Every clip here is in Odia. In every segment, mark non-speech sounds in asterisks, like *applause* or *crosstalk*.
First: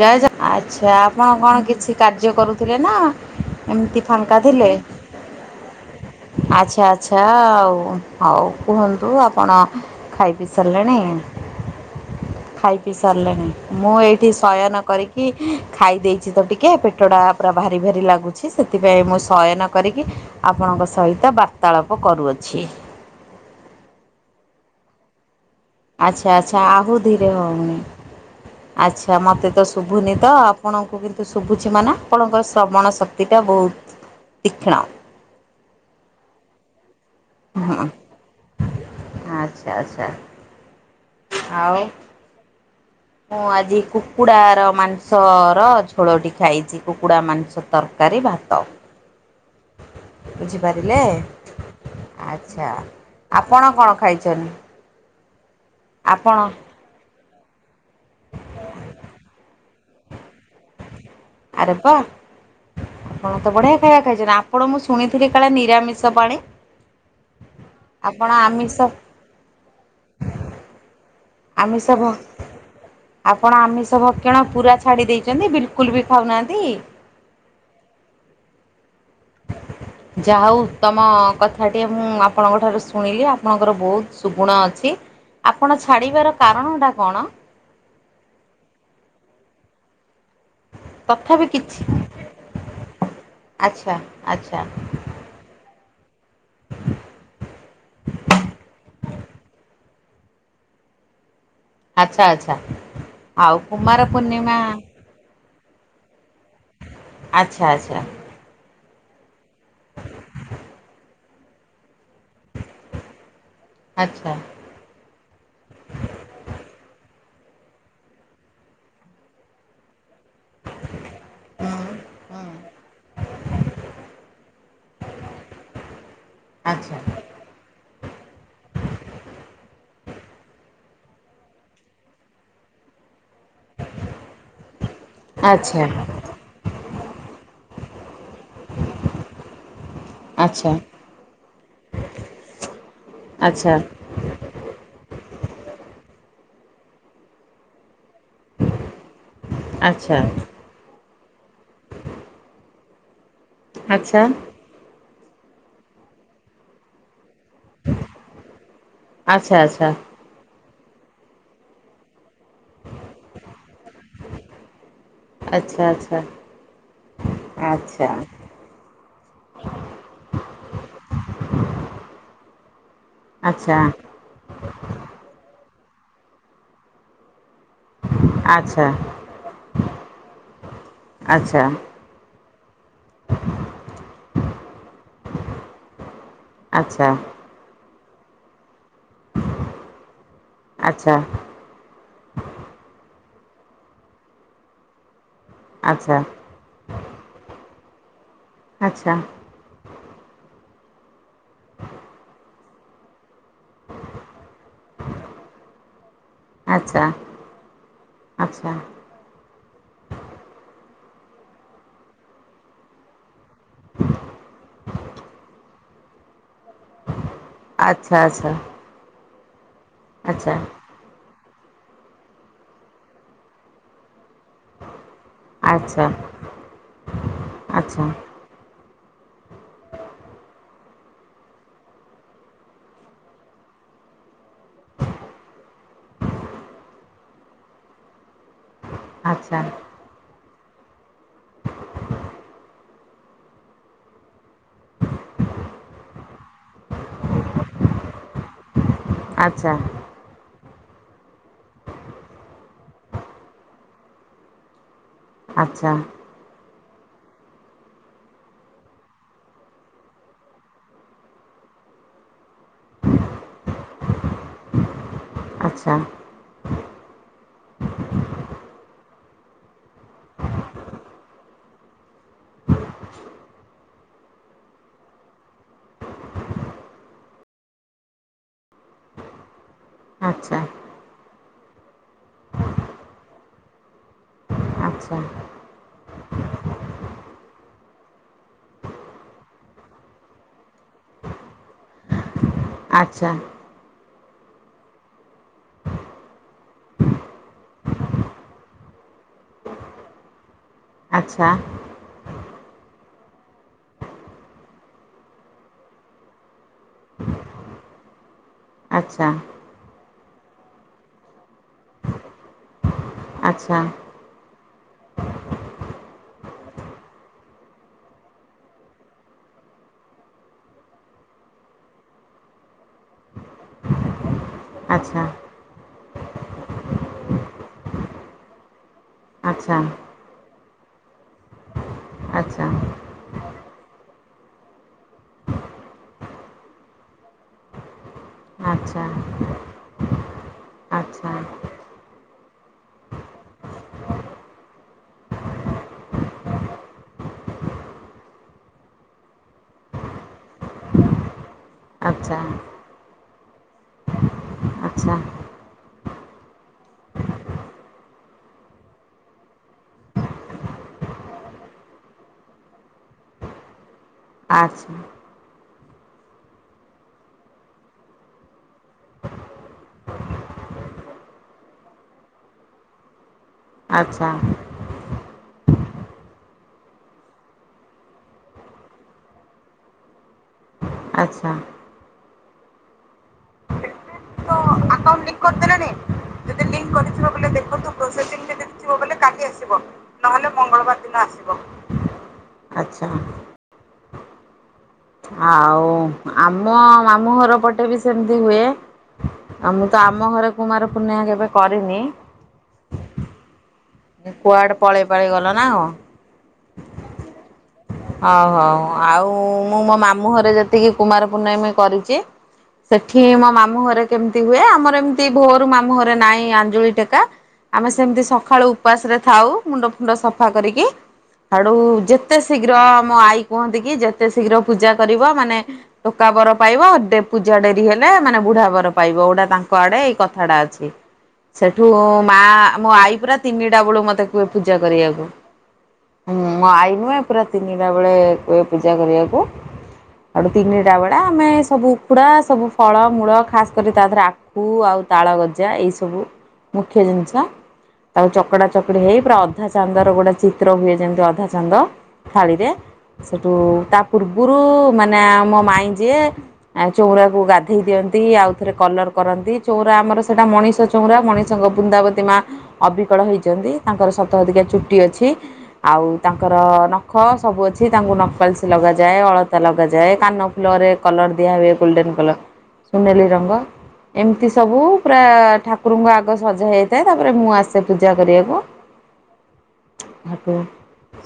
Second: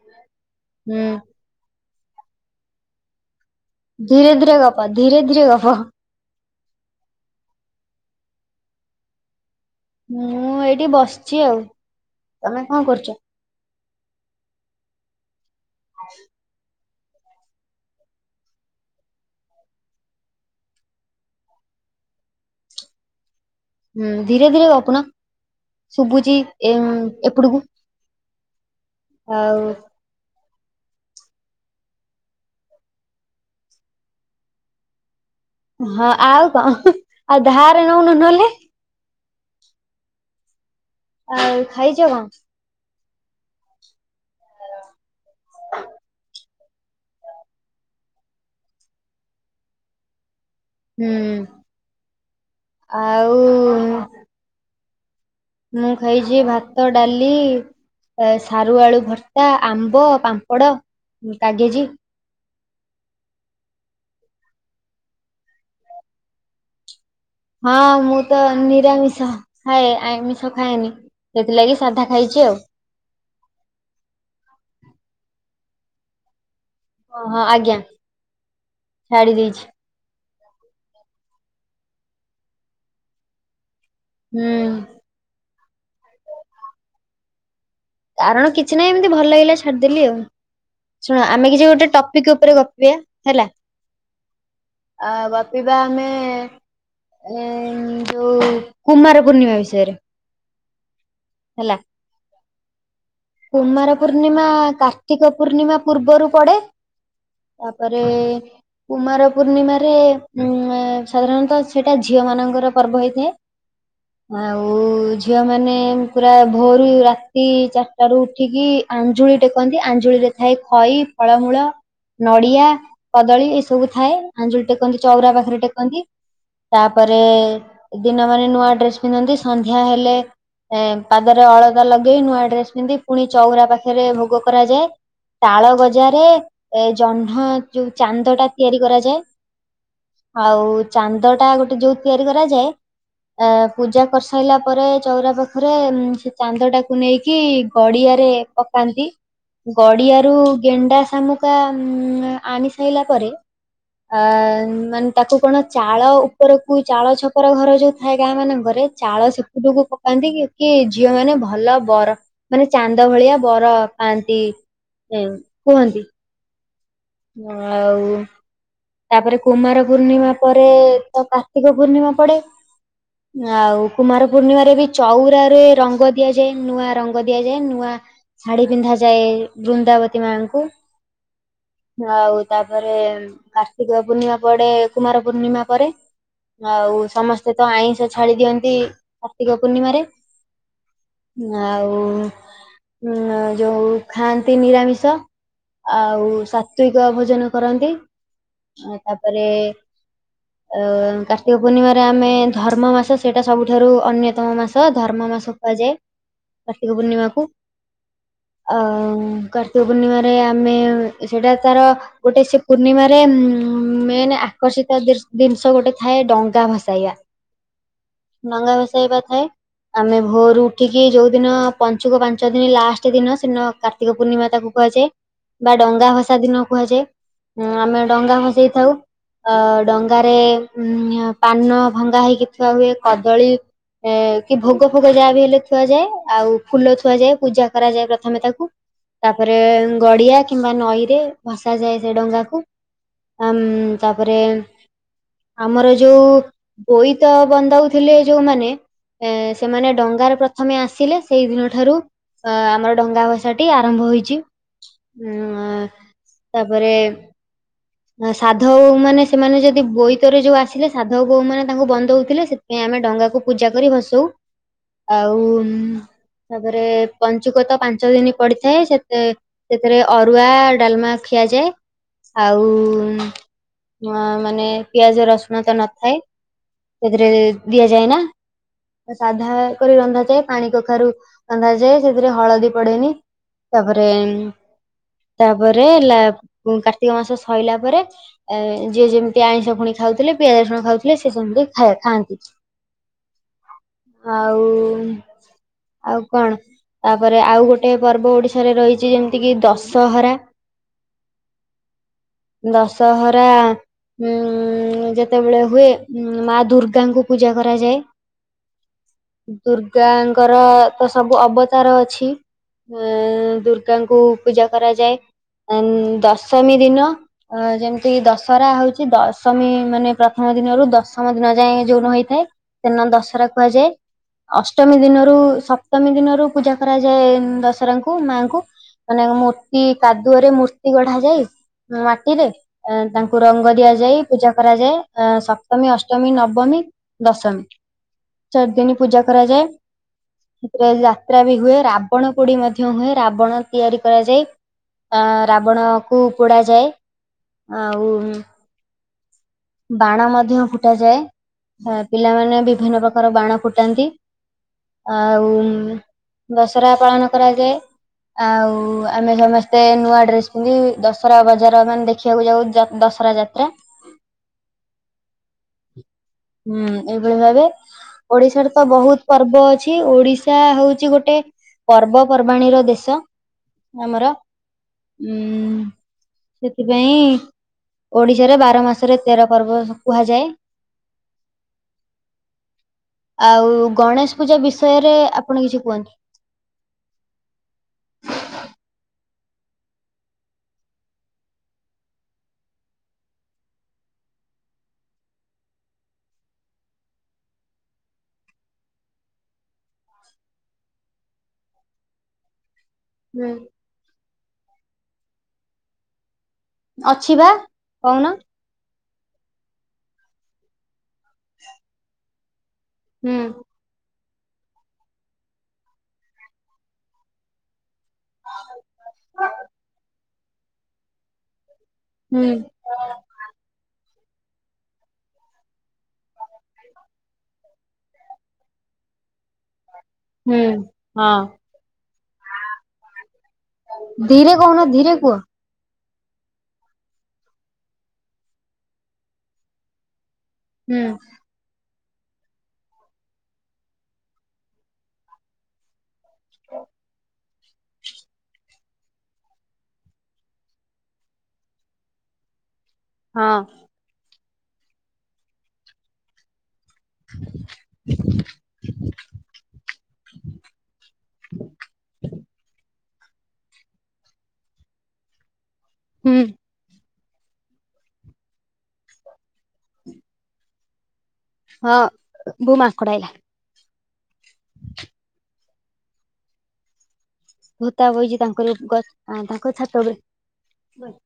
ଜୟ ଜଗ ଆଚ୍ଛା ହୁଁ। ଆପଣ କଣ କିଛି କାର୍ଯ୍ୟ କରୁଥିଲେ ନାଁ।? ଧୀରେ ଧୀରେ ଗପ ଧୀରେ ଧୀରେ ଗପ। ଆଚ୍ଛା ଆଚ୍ଛା ଆଉ ହଉ କୁହନ୍ତୁ ଆପଣ। ଖାଇ ପି ମୁଁ ଏଇଠି ସାରିଲେଣି। ବସିଛି ଆଉ ତମେ ଖାଇ କଣ ପି କରୁଛ? ସାରିଲେଣି? ମୁଁ ଏଇଠି ଶୟନ କରିକି ଇ ଖାଇ ଦେଇେଛି ତ ଟିକେ ପେଟଟା ପୁରା ଭାରି ଭାରି ଲାଗୁଛି ସେଥିପାଇଁ ମୁଁ ଶୟନ କରିକି ଆପଣଙ୍କ ସହିତ ବାର୍ତ୍ତାଳାପ କରୁଅଛି। ହୁଁ ଧୀରେ ଧୀରେ ଗପୁ ନ।। ଆଚ୍ଛା ଆଚ୍ଛା ଆହୁ ଧୀରେ ହଉନି। ଆଚ୍ଛା ମୋତେ ଆଉ ତ ସୁ ଶୁଭୁନି ତ ଆପଣଙ୍କୁ କିନ୍ତୁ ଶୁଭୁଛି ମାନ ଆପଣଙ୍କର ଶ୍ରବଣ ଶକ୍ତିଟା ବହୁତୁ ତିଖିଣ। ହଁ ଆଉ କ ଉହୁଁ। ଆଉ ହଁ ଧାରେ ନଉନୁ ନହେଲେ। ଆଚ୍ଛା ଆଚ୍ଛା। ଆଉ ଖାଇଛ କଣ? ମୁଁ ଆଜି କୁକୁଡାର ମାଂସର ଝୋଳ ଟିକେ ଖାଇଛି। କୁକୁଡ଼ା ମାଂସ ତକାରୀ ଭାତ। ବୁଝିପାରିଲେ ହୁଁ ଆଚ୍ଛା। ଆଉ ଆପଣ କଣ ଖାଇଛନ୍ତି? ମୁଁ ଆପଣ ଖାଇଛି ଭାତ, ଡାଲି, ସାରୁ ଆଳୁ ଭତ୍ତା। ଆମ୍ବ, ପାମ୍ପଡ଼, ଆରେ କାଗେଜି ବା। ଆପଣ ତ ବଢିଆ ଖାଇବା ଖାଇଛନ୍ତି। ଆପଣ ମୁଁ ଶୁଣିଥିଲି କାଳେ ନିରାମିଷ ପାଣି। ହଁ ମୁଁ ଆପଣ ତ ଆମିଷ ନିରାମିଷ ଖାଏ ଆାମିଷ ଖାଏନି। ସେଥିଲାଗି ଆମିଷ ସାଧା ଭ ଖାଇଛି ଆଉ ଆପଣ ଆମିଷ ଭକ୍ଷଣ ପୁରା ଛାଡ଼ି ଦେଇଛନ୍ତି। ବିଲକୁଲୁ ବି ଖାଉନାହାନ୍ତି। ହଁ ହଁ ଆଜ୍ଞା। ଛାଡି ଦେଇଛି। ଯାହା ହଉ ତମ କଥାଟିଏ ମୁଁ ଆପଣଙ୍କ ଠାରୁ ଶୁଣିଲି ଆପଣଙ୍କର ବହୁତୁ ସୁବୁଣ ହୁଁ ଅଛି। ଆପଣ ଛାଡ଼ିବାର କାରଣଟା କଣ? କାରଣ କିଛି ନାହିଁ ଏମିତି ଭଲ ଲାଗିଲା ଛାଡିଦେଲି ଆଉ। ଶୁଣ ଆମେ କିଛି ଗୋଟେ ଟପିକି ଉପରେ ଗପିବା ହେଲା। ଆଚ୍ଛା ଆଚ୍ଛା ଆ ଗପିବା ଆମେ ଏ ଯୋଉ କୁମାର ପୂର୍ଣ୍ଣିମା ବିଷୟରେ। ହେଲା। ଆଚ୍ଛା ଆଚ୍ଛା। କୁମାର ପୂର୍ଣ୍ଣିମା କାତେ କାର୍ତ୍ତିକ ପୂର୍ଣ୍ଣିମା ପୂର୍ବରୁ ପଡେ। ଆଚ୍ଛା ତାପରେ କୁମାର ପୂର୍ଣ୍ଣିମାରେ ଉ ସାଧାରଣତଃ ସେଇଟା ଝିଅ ମାନଙ୍କର ପର୍ବ ହେଇଥାଏ। ଆଚ୍ଛା ଆଚ୍ଛା ଆଉ ଆଉ ଝିଅମାନେ ପୁରା ଭୋରୁ ରାତି ଚା ଚାଟା ରୁ ଉଠିକି ଆଞ୍ଜୁଳି ଟେକନ୍ତି ଆଞ୍ଜୁଳିରେ ଥାଏ ଖଇ ଫଳମୂଳ ହୁଁ ହୁଁ ନଡିଆ, କଦଳୀ ଏ ସବୁ ଥାଏ ଆଞ୍ଜୁଳି ଟେକନ୍ତି ଚଉରା ପାଖେରେ ଟେକନ୍ତି। ଆଚ୍ଛା ତାପରେ ଦିନ ବଳେ ନୂଆ ଡ୍ରେସ୍ ପିନ୍ଧନ୍ତି ସନ୍ଧ୍ୟା ହେଲେ ଏ- ପାଦରେ ଅଳତା ଲଗେଇ ନୂଆ ଡ୍ରେସ୍ ସେମିତି ପୁଣି ଚଉରା ପାଖେରେ ଭୂଗ କରାଯାଏ ତାଳ ଆଚ୍ଛା ଗଜାରେ ଏ ଜହ୍ନ ଯଉ ଚାନ୍ଦ ଟା ତିଆରି କରାଯାଏ ଆଚ୍ଛା ଆଉ ଚାନ୍ଦ ଟା ଗୋଟେ ଯଉ ତିଆରି କରାଯାଏ ଆ- ଆଚ୍ଛା ପୂଜା କରିସ୍ ଖାଇଲା ପରେ ଚଉରା ପାଖରେ ସେ ଚାନ୍ଦ ଟାକୁ ନେଇକି ଗଡିଆରେ ପକାନ୍ତି। ଆଚ୍ଛା ଗଡିଆରୁ ଗେଣ୍ଡା ଶାମୁକା ଉଁ- ଆଣି ସାରିଲା ପରେ ଆଚ୍ଛା ଆ- ମାନେ ତାକୁ କଣ ଚାଳ ଉପରକୁ ଚାଳ ଛ ର ଘର ଯଉ ଥାଏ ଗାଁ ମାନଙ୍କରେ ଚାଳ ସେପଟକୁ ଆଚ୍ଛା ପକାନ୍ତି କି ଝିଅ ମାନେ ଭଲ ବର ମାନେ ଚାନ୍ଦ ଭଳିଆ ବର ପାଆନ୍ତି ଏ- ଆଚ୍ଛା ଆଚ୍ଛା କୁହନ୍ତି। ହଁ- ଆଚ୍ଛା ଆଉ ତାପରେ କୁମାର ପୂର୍ଣ୍ଣିମା ପରେ ତ କାର୍ତ୍ତିକ ପୂର୍ଣ୍ଣିମା ପଡେ। ଆଉ କୁମାର ପୂର୍ଣ୍ଣିମାରେ ବି ଚଉରାରେ ରଙ୍ଗ ଦିଆଯାଏ ନୂଆ ରଙ୍ଗ ଦିଆଯାଏ ନୂଆ ଆଚ୍ଛା ଶାଢୀ ଆଚ୍ଛା ଆଚ୍ଛା ପିନ୍ଧାଯାଏ ବୃନ୍ଦାବତୀ ମାଙ୍କୁ ଆଚ୍ଛା ଆଉ ତାପରେ କାର୍ତ୍ତିକ ପୂର୍ଣ୍ଣିମା ପଡେ କୁମାର ପୂର୍ଣ୍ଣିମା ପରେ ଆଚ୍ଛା ଆଉ ଆଚ୍ଛା ସମସ୍ତେ ସେ ତ ଆଇଁଷ ଛାଡି ଦିଅନ୍ତି କାର୍ତ୍ତିକ ପୂର୍ଣ୍ଣିମାରେ। ଆଚ୍ଛା। ଆଉ ଯଉ ଖାଆନ୍ତି ନିରାମିଷ। ଆଚ୍ଛା ଆଉ ସାତ୍ତ୍ୱିକ ଭୋଜନ କରନ୍ତି ଆଚ୍ଛା ତାପରେ ଆ- କାର୍ତ୍ତିକ ପୂର୍ଣ୍ଣିମାରେ ଆମେ ଧର୍ମ ମାସ ସେଇଟା ସବୁଠାରୁ ଅନ୍ୟତମ ମାସ ଧର୍ମ ମାସ କୁହାଯାଏ। କାର୍ତ୍ତିକ ଆଚ୍ଛା ପୂର୍ଣ୍ଣିମାକୁ ଆଚ୍ଛା ଅ-କା ପୂର୍ଣ୍ଣିମାରେ ଆମେ ସେଇଟା ତାର ଗୋଟେ ସେ ପୂର୍ଣ୍ଣିମାରେ ମେନେ ଆକର୍ଷିତ ଦି-ଜିନିଷ ଗୋଟେ ଥାଏ ଡଙ୍ଗା ଭସାଇବା। ଆଚ୍ଛା ଡଙ୍ଗା ଭସେଇବା ଥାଏ ଆମେ ଆଚ୍ଛା ଭୋରୁ ଉଠିକି କିଏ ଯଉ ଦିନ ପଞ୍ଚୁକ ପାଞ୍ଚ ଦିନ ଲାଷ୍ଟେ ଦିନ ସେଦିନ କାର୍ତ୍ତିକ ପୂର୍ଣ୍ଣିମା ତାକୁ କୁହାଯାଏ। ବା ଆଚ୍ଛା ଡଙ୍ଗା ଭସା ଦିନ କୁହାଯାଏ ଉଁ- ଆମେ ଡଙ୍ଗା ଭସେଇଥାଉ। ଅ- ଡଙ୍ଗାରେ ଉଁ- ପାନ ଭଙ୍ଗା ହେଇକି ଥୁଆ ହୁଏ କଦଳୀ ଏ -କି ଭୋଗ ଫୋଗ ଯାହା ବି ହେଲେ ଥୁଆଯାଏ ଆଉ ଫୁଲ ଥୁଆଯାଏ ପୂଜା କରାଯାଏ ପ୍ରଥମେ ତାକୁ। ତାପରେ ଆଚ୍ଛା ଗଡିଆ କିମ୍ବା ନଈ ରେ ଭସାଯାଏ ସେ ଡଙ୍ଗାକୁ। ଆମ୍ -ତାପରେ ଆମର ଯଉ ବୋଇତ ବନ୍ଦାଉଥିଲେ ଯଉମାନେ ଏଁ- ଆଚ୍ଛା ସେମାନେ ଡଙ୍ଗାରେ ପ୍ର ପ୍ରଥମେ ଆସିଲେ ସେଇ ଦିନ ଠାରୁ ଅ- ଆମର ଡଙ୍ଗା ଭସା ଟି ଆରମ୍ଭ ହୋଇଚି। ଆଚ୍ଛା ଉଁ- ଆ-ତାପରେ ସାଧବ ବୋହୂ ମାନେ ସେମାନେ ଯଦି ବୋଇତରେ ଯଉ ଆସିଲେ ସାଧବ ବୋହୂ ମାନେ ତାଙ୍କୁ ବନ୍ଦଉଥିଲେ ସେ ଥିପାଇଁ ଆମେ ଡଙ୍ଗାକୁ ପୂଜା କରି ଭସଉ। ହୁଁ ଆଉ ତାପରେ ପଞ୍ଚୁକ ତ ପାଞ୍ଚ ଦିନି ପଡିଥାଏ ସେତେ ସେଥିରେ ଅରୁଆ ଡାଲ୍ମା ଖିଆଯାଏ ଆଉ ଉଁ- ମାନେ ପିଆଜ ରସୁଣ ତ ନଥାଏ ସେଇଥିରେ ଦିଆଯାଏ ନା। ସାଧା କରି ରନ୍ଧାଯାଏ ଆଚ୍ଛା ପାଣି କଖାରୁ ରନ୍ଧାଯାଏ ସେଥିରେ ହଳଦୀ ପଡେନି। ତାପରେ ଆଚ୍ଛା ଆଚ୍ଛା। ଘରେ ଲା-ଉଁ, କାର୍ତ୍ତିକ ମାସ ସଇଲା ପରେ। ଏ ଯିଏ ଯେମିତି ଆଇଁଷ ଫୁଣି ଖାଉଥିଲେ ପିଆଜ ରସୁଣ ଖାଉଥିଲେ ସେ ସେମିତି ଖାଏ ଖାଆନ୍ତି। ଆଚ୍ଛା। ଆଉ ଆଉ କଣ? ତାପରେ ଆଉ ଗୋଟେ ପର୍ବ ଓଡିଶାରେ ରହିଛି ଯେମିତି କିି ଦଶହରା। ଆଚ୍ଛା। ଦଶହରା ଉଁ, ଯେତେବେଳେ ହୁଏ ଉଁ, ମା ଦୁର୍ଗାଙ୍କୁ ପୂଜା କରାଯାଏ। ଆଚ୍ଛା। ଦୁର୍ଗାଙ୍କର ତ ସବୁ ଅବତାର ଅଛି। ଅ, ଆଚ୍ଛା ଦୁର୍ଗାଙ୍କୁ ପୂଜା କରାଯାଏ ଅନ୍, ଦଶମୀ ଦିନ ହଁ, ଅ, ଯେମିତି ଦଶହରା ହଉଛି ଦଶମୀ ମାନେ ପ୍ରଥମ ଦିନରୁ ଦଶ ଥମ ଦିନ ଯାଏଁ ଯୋଉ ନ ହେଇଥାଏ ସେଦିନ ଦଶହରା କୁହାଯାଏ। ଅଷ୍ଟମୀ ଦିନରୁ ସପ୍ତମୀ ଦିନରୁ ପୂଜା କରାଯାଏ ଉଁ, ଦଶହରାଙ୍କୁ ମାଙ୍କୁ। ମାନେ ଆଚ୍ଛା ଆଚ୍ଛା ମୂର୍ତ୍ତି କାଦୁଅରେ ମୂର୍ତ୍ତି ଗଢା ଯାଇ ଆଚ୍ଛା ଆଚ୍ଛା ଆଚ୍ଛା ଆଚ୍ଛା ମାଟିରେ। ଆଚ୍ଛା ଅ, ତାଙ୍କୁ ରଙ୍ଗ ଦିଆଯାଇ ପୂଜା କରାଯାଏ, ଅ, ସପ୍ତମୀ, ଅଷ୍ଟମୀ, ନବମୀ ଦଶମୀ। *unintelligible* ଚାରଦିନି ପୂଜା କରାଯାଏ, ସେଥିରେ ଯାତ୍ରା ବି ହୁଏ, ରା ବଣ ପୋଡ଼ି ମଧ୍ୟ ହୁଏ, ରାବଣ ତିଆରି କରାଯାଏ ଅ, ରାବଣକୁ ପୋଡ଼ାଯାଏ। ଆଉ ଉଁ, ବାଣ ମଧ୍ୟ ଫୁଟ ଯାଏ। ହୋ ପିଲାମାନେ ବିଭିନ୍ନ ପ୍ରକାର ବାଣ ଫୁଟାନ୍ତି। ଆଉ ଉଁ, ଦଶହରା ପାଳନ କରାଯାଏ। ଆଉ ଆମେ ସମସ୍ତେ ନୂଆ ଡ୍ରେସ୍ ପିନ୍ଧି ଦଶହରା ବଜାର ମାନେ ଦେ ଖିବାକୁ ଯାଉ ଯ- ଦଶହରା ଯାତ୍ରା। ଆଚ୍ଛା। ହୁଁ, ଏଇଭଳି ଭାବେ ଓଡିଶାରେ ତ ବହୁତ ପର୍ବ ଅଛି। ଓଡିଶା ହଉଛି ଗୋଟେ ପର୍ବପର୍ବାଣୀର ଦେଶ ଆଚ୍ଛା ଆଚ୍ଛା ଆମର, ଉଁ, ସେଥିପାଇଁ ଓଡିଶାରେ ବାର ମାସରେ ତେର ପର୍ବ କୁହାଯାଏ। ଆଚ୍ଛା। ଆଉ ଗଣେଶ ତ ପୂଜା ଆକାଉଣ୍ଟ ବିଷୟରେ ଲିଙ୍କ୍ ଆପଣ କିଛି କରିଦେଲେଣି କୁହନ୍ତୁ। ଯଦି ଲିଙ୍କ୍ କରିଥିବ ପିଲେ ଦେଖତ ପ୍ରୋସେସିଂ ସେଟା। ପୁଅ କହିଲେ କାଲି ଆସିବ, ନହେଲେ ମଙ୍ଗଳବାର ଦିନ ଆସିବ। ଆଉ ଆମ ମାମୁଁ ଘର ପଟେ ବି ସେମିତି ହୁଏ। ଆଉ ମୁଁ ତ ଆମ ଘରେ କୁମାର ପୂର୍ଣ୍ଣିମା କେବେ କରିନି। ହୁଁ। ଏ କୁଆଡେ ପଳେଇ ପାଳେଇ ଗଲ ନା କଣ? ଅଛି ବା। କହୁନ? ହଉ ହଉ ଆଉ ମୁଁ ମୋ ମାମୁଁ ଘରେ ଯେତିକି କୁମାର ପୂର୍ଣ୍ଣମୀ କରିଚି। ସେଠି ହୁଁ ମୋ ମାମୁଁ ଘରେ କେମିତି ହୁଏ ଆମର ଏମିତି ଭୋରୁ ମାମୁଁ ଘରେ ନାହିଁ ଆଞ୍ଜୁଳି ଟେକା। ଆମେ ସେମିତି ସଖାଳୁ ଉପାସ ରେ ଥାଉ ମୁଣ୍ଡ ଫୁଣ୍ଡ ସଫା କରିକି। ସାଡୁ ଯେତେ ହୁଁ ତ ମୋ ଆଈ କୁହନ୍ତି କି ଯେତେ ଶୀଘ୍ର ପୂଜା କରିବ ମାନେ ଟୋକା ବର ପାଇବ ଦେ- ପୂଜା ଡେରି ହେଲେ ମାନେ ବୁଢା ବର ପାଇବ। ଗୋଟା ତାଙ୍କ କୁଆଡେ ଏଇ ହୁଁ କଥାଟା ଅଛି। ହଁ ସେଠୁ ମାଁ ମୋ ଆଈ ପୁରା ତିନିଟା ବଳୁ ମତେ କୁହେ ଧୀରେ ପୂଜା କହୁନ ଧୀରେ କରିଆକୁ। କୁହ। ହୁଁଁ ମୋ ଆଈ ନୁହେଁ ପୁରା ତିନିଟା ବେଳେ କୁହେ ପୂଜା କରିଆକୁ। ଆଡ଼ୁ ତିନିଟା ହୁଁ ବେଳେ ଆମେ ସବୁ ଉଖୁଡା ସବୁ ଫଳ ମୂଳ ଖାସ୍ କରି ତା ଦେହରେ ଆଖୁ ଆଉ ତାଳ ଗଜା ଏଇ ସବୁ ମୁଖ୍ୟ ଜିନିଷ। ତାକୁ ଚକଡ଼ା ଚକଡି ହେଇ ପୁରା ଅଧା ଚାନ୍ଦ ର ଗୋଟେ ଚିତ୍ର ହୁଏ ଯେମିତି ଅଧା ଚାନ୍ଦ। ଥାଳିରେ ହଁ ସେଠୁ ତା ପୂର୍ବରୁ ମାନେ ଆମ ମାଇଁ ଯିଏ ଆ ଚଉଁରା କୁ ଗାଧେଇ ଦିଅନ୍ତି ଆଉଥରେ କଲର କରନ୍ତି ଚଉରା ଆମର ସେଟା ମଣିଷ ଚଉଁରା ମଣିଷଙ୍କ ବୃନ୍ଦାବତୀ ମାଁ ଅଭି ଅବିକଳ ହେଇଚନ୍ତି ତାଙ୍କର ସତ ସତିକା ଚୁଟି ଅଛି, ଆଉ ହୁଁ ତାଙ୍କର ନ ନଖ ସବୁ ଅଛି ତାଙ୍କୁ ନକପାଲିସ୍ ଲଗାଯାଏ ଅଳତା ଲଗାଯାଏ କାନ ଫୁଲରେ କଲର ଦିଆ ହୁଏ ହଁ ଗୋଲ୍ଡେନ କଲର ବୋଉ ମାଙ୍କଡ ସୁନେଲି ଆଇଲା। ରଙ୍ଗ। ଏମିତି ସବୁ ପୁରା ଠାକୁରଙ୍କୁ ଆଗ ସଜା ହେଇ ଥାଏ ତାପରେ ମୁଁ ଆସେ ଭୂତା ପୂଜା ବଇଚି କରିଆକୁ ତାଙ୍କରି ଗ ତାଙ୍କ ଛାତ ଉପରେ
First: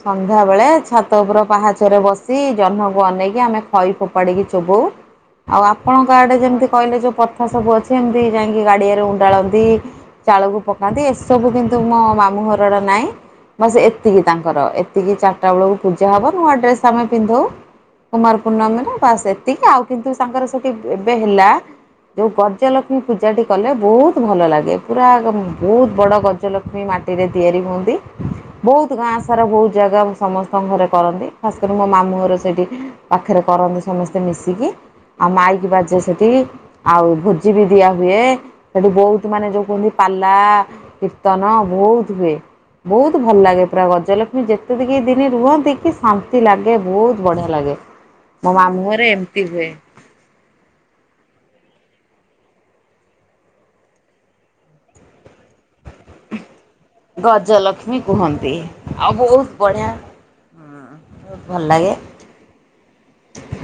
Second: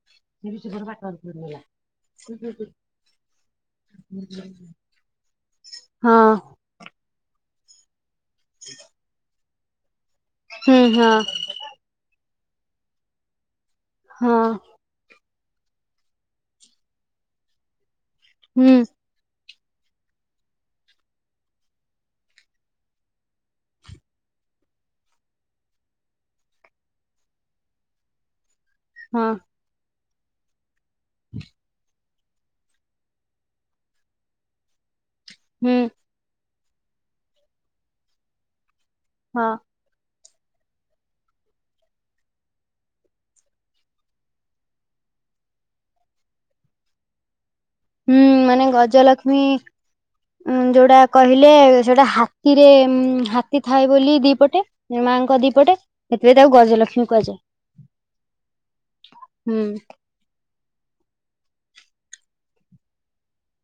ସନ୍ଧ୍ୟାବେଳେ ଛାତ ଉପର ପାହାଚରେ ବସି ଜହ୍ନକୁ ଅନେଇକି ଆମେ ଖଇ ଫୋପାଡିକି ଚୋବଉ। ଆଉ ଆପଣଙ୍କ ହଁ ଆଡେ ଯେମିତି କହିଲେ ଯୋଉ ପଥା ସବୁ ଅଛି ଏମିତି ଯାଇଁକି ଗାଡିଆରେ ଉଣ୍ଡାଳନ୍ତି ଚାଳକୁ ହୁଁ ପକାନ୍ତି ହଁ ଏସବୁ କିନ୍ତୁ ତୁ ମୋ ମାମୁଁ ଘର ଆଡେ ନାଇଁ ବାସ୍ ଏତିକି ହଁ। ତାଙ୍କର ଏତିକି ଚା ଚାରଟା ବେଳକୁ ପୂଜା ହବ ନୂଆ ଡ୍ରେସ୍ ଆମେ ପିନ୍ଧଉ କୁମାର ହୁଁ ପୂର୍ଣ୍ଣମି ରେ। ବାସ୍ ଏତିକି ଆଉ କିନ୍ତୁ ତାଙ୍କର ସେଠି ଏବେ ହେଲା ଯୋଉ ଗଜଲକ୍ଷ୍ମୀ ପୂଜାଟି କଲେ ବହୁତ ଭଲ ଲାଗେ ପୁରା ବହୁତ ବଡ ଗ ଗଜଲକ୍ଷ୍ମୀ ମାଟିରେ ତିଆରି ହୁଅନ୍ତି। ବହୁତ ଗାଁ ହଁ ସାରା ବହୁ ଜାଗା ସମସ୍ତଙ୍କ ଘରେ କରନ୍ତି ଖାସ୍ କରି ମୋ ମାମୁଁ ଘର ସେଇଠି ପାଖରେ କରନ୍ତି ସମସ୍ତେ ମିଶିକି ଆଉ ମାଇକି ହୁଁ ବାଜେ ସେଠି। ଆଉ ଭୋଜି ବି ଦିଆ ହୁଏ ସେଠି ବହୁତ ମାନେ ହଁ ଯୋଉ କୁହନ୍ତି ପାଲା, କୀର୍ତ୍ତନ ବହୁତ ହୁଏ, ବହୁତ ଭଲ ଲାଗେ ପୁରା ଗଜଲକ୍ଷ୍ମୀ ଯେତେ ଦି ଯେତିକି ଦିନି ରୁହନ୍ତି କି ଶାନ୍ତି ଲାଗେ ବହୁତ ବଢିଆ ଲାଗେ। ହୁଁ ମୋ ମାନେ ମାମୁଁ ଘରେ ଗଜଲକ୍ଷ୍ମୀ ଏମିତି ହୁଏ ଉଁ ଯୋଉଟା କହିଲେ ସେଟା ହାତୀରେ ଉଁ ହାତୀ ଥାଏ ବୋଲି ଦିପଟେ ମାଆଙ୍କ ଦିପଟେ ସେଥିପାଇଁ ତାକୁ ଗଜଲକ୍ଷ୍ମୀ କୁହାଯାଏ। ଗଜଲକ୍ଷ୍ମୀ କୁହନ୍ତି ଆଉ ବହୁତ ହୁଁ ବଢ଼ିଆ ବହୁତ ଭଲ ଲାଗେ।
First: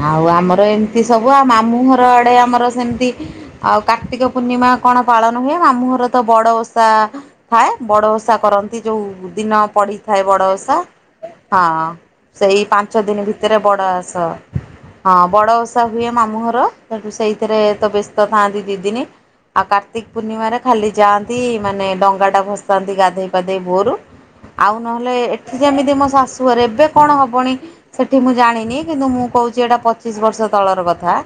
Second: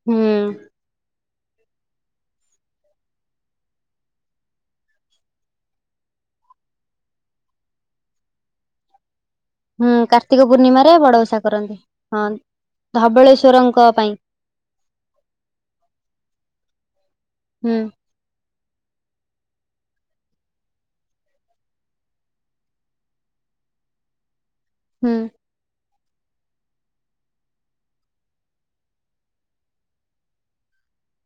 ହୁଁ ଆଉ ଆମର ଏମିତି ସବୁ ଆଉ ମାମୁଁ ଘର ଆଡେ ଆମର ସେମିତି ଆଉ କାର୍ତ୍ତିକ ପୂର୍ଣ୍ଣିମା କଣ ପାଳନ ହୁଏ, ମାମୁଁଘର ତ ବଡ ଓଷା ଥାଏ ବଡ ଓଷା କରନ୍ତି। ଯୋଉ ଦିନ ହୁଁ ପଡିଥାଏ କାର୍ତ୍ତିକ ବଡ ଓଷା ପୂର୍ଣ୍ଣିମାରେ ବଡ ହଁ ଓଷା କରନ୍ତି। ହଁ ସେଇ ପାଞ୍ଚ ପାଞ୍ଚ ଦିନି ଭିତରେ ଧବଳେଶ୍ଵରଙ୍କ ବଡ଼ ପାଇଁ ଆସ ହଁ ବଡ ଓଷା ହୁଏ ମାମୁଁ ଘର ସେଠୁ ସେଇଥିରେ ହୁଁ ତ ବ୍ୟସ୍ତ ଥାନ୍ତି ଦି ଦିନି। ଆଉ କାର୍ତ୍ତିକ ପୂର୍ଣ୍ଣିମାରେ ଖାଲି ଯାଆନ୍ତି ମାନେ ଡଙ୍ଗା ଟା ଭସାନ୍ତି ଗାଧେଇ ପାଧେଇ ଭୋରୁ। ଆଉ ହୁଁ ନହେଲେ ଏଠି ଯେମିତି ମୋ ଶାଶୁଘରେ ଏବେ କଣ ହବଣିି ସେଠି ମୁଁ ଜାଣିନି କିନ୍ତୁ ମୁଁ କହୁଚି ଏଇଟା ପଚିଶି ବର୍ଷ ତଳର କଥା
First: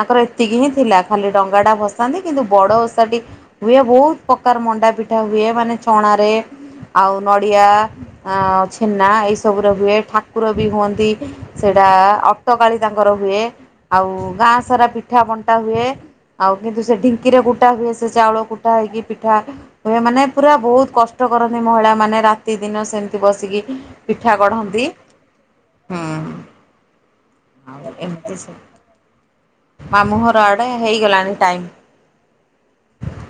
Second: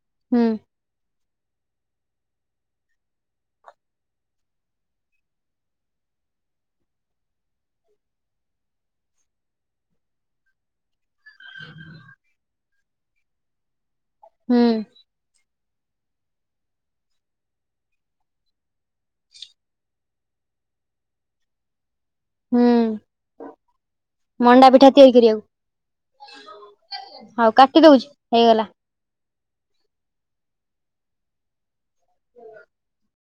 ତାଙ୍କର ହୁଁ ଏତିକି ହିଁ ଥିଲା। ଖାଲି ଡଙ୍ଗାଟା ଭସାନ୍ତି କିନ୍ତୁ ବଡ଼ ଓଷା ଟି ହୁଏ ବହୁତ ପ୍ରକାର ମଣ୍ଡା ପିଠା ହୁଏ ମାନେ ଛଣାରେ ଆଉ ନଡ଼ିଆ ଆଁ ଛେନା ଏଇ ସବୁରେ ହୁଏ ଠାକୁର ବି ହୁଅନ୍ତି। ସେଇଟା-ଆ ଅଟ୍ଟକାଳି ତାଙ୍କର ହୁଏ ଆଉ ହୁଁ ଗାଆଁ ସାରା ପିଠା ବଣ୍ଟା ହୁଏ। ଆଉ କିନ୍ତୁ ସେ ଢିଙ୍କିରେ କୁଟା ହୁଏ ସେ ଚାଉଳ କୁଟା ହେଇକି ପିଠା ହୁଏ ମାନେ ପୁରା ବହୁତ କଷ୍ଟ କରନ୍ତି ମହିଳା ମାନେ ରା ହୁଁ ରାତିଦିନ ସେମିତି ବସିକି ପିଠା ମଣ୍ଡା ଗଢନ୍ତି ପିଠା ତିଆରି କରିବାକୁ ହୁଁ। ହଉ କାଟି ଆଉ ଦଉଛି ଏମିତି ହେଇଗଲା। ମାମୁଁ ଘରଆଡେ ହେଇଗଲାଣି ଟାଇମ୍। ହୁଁ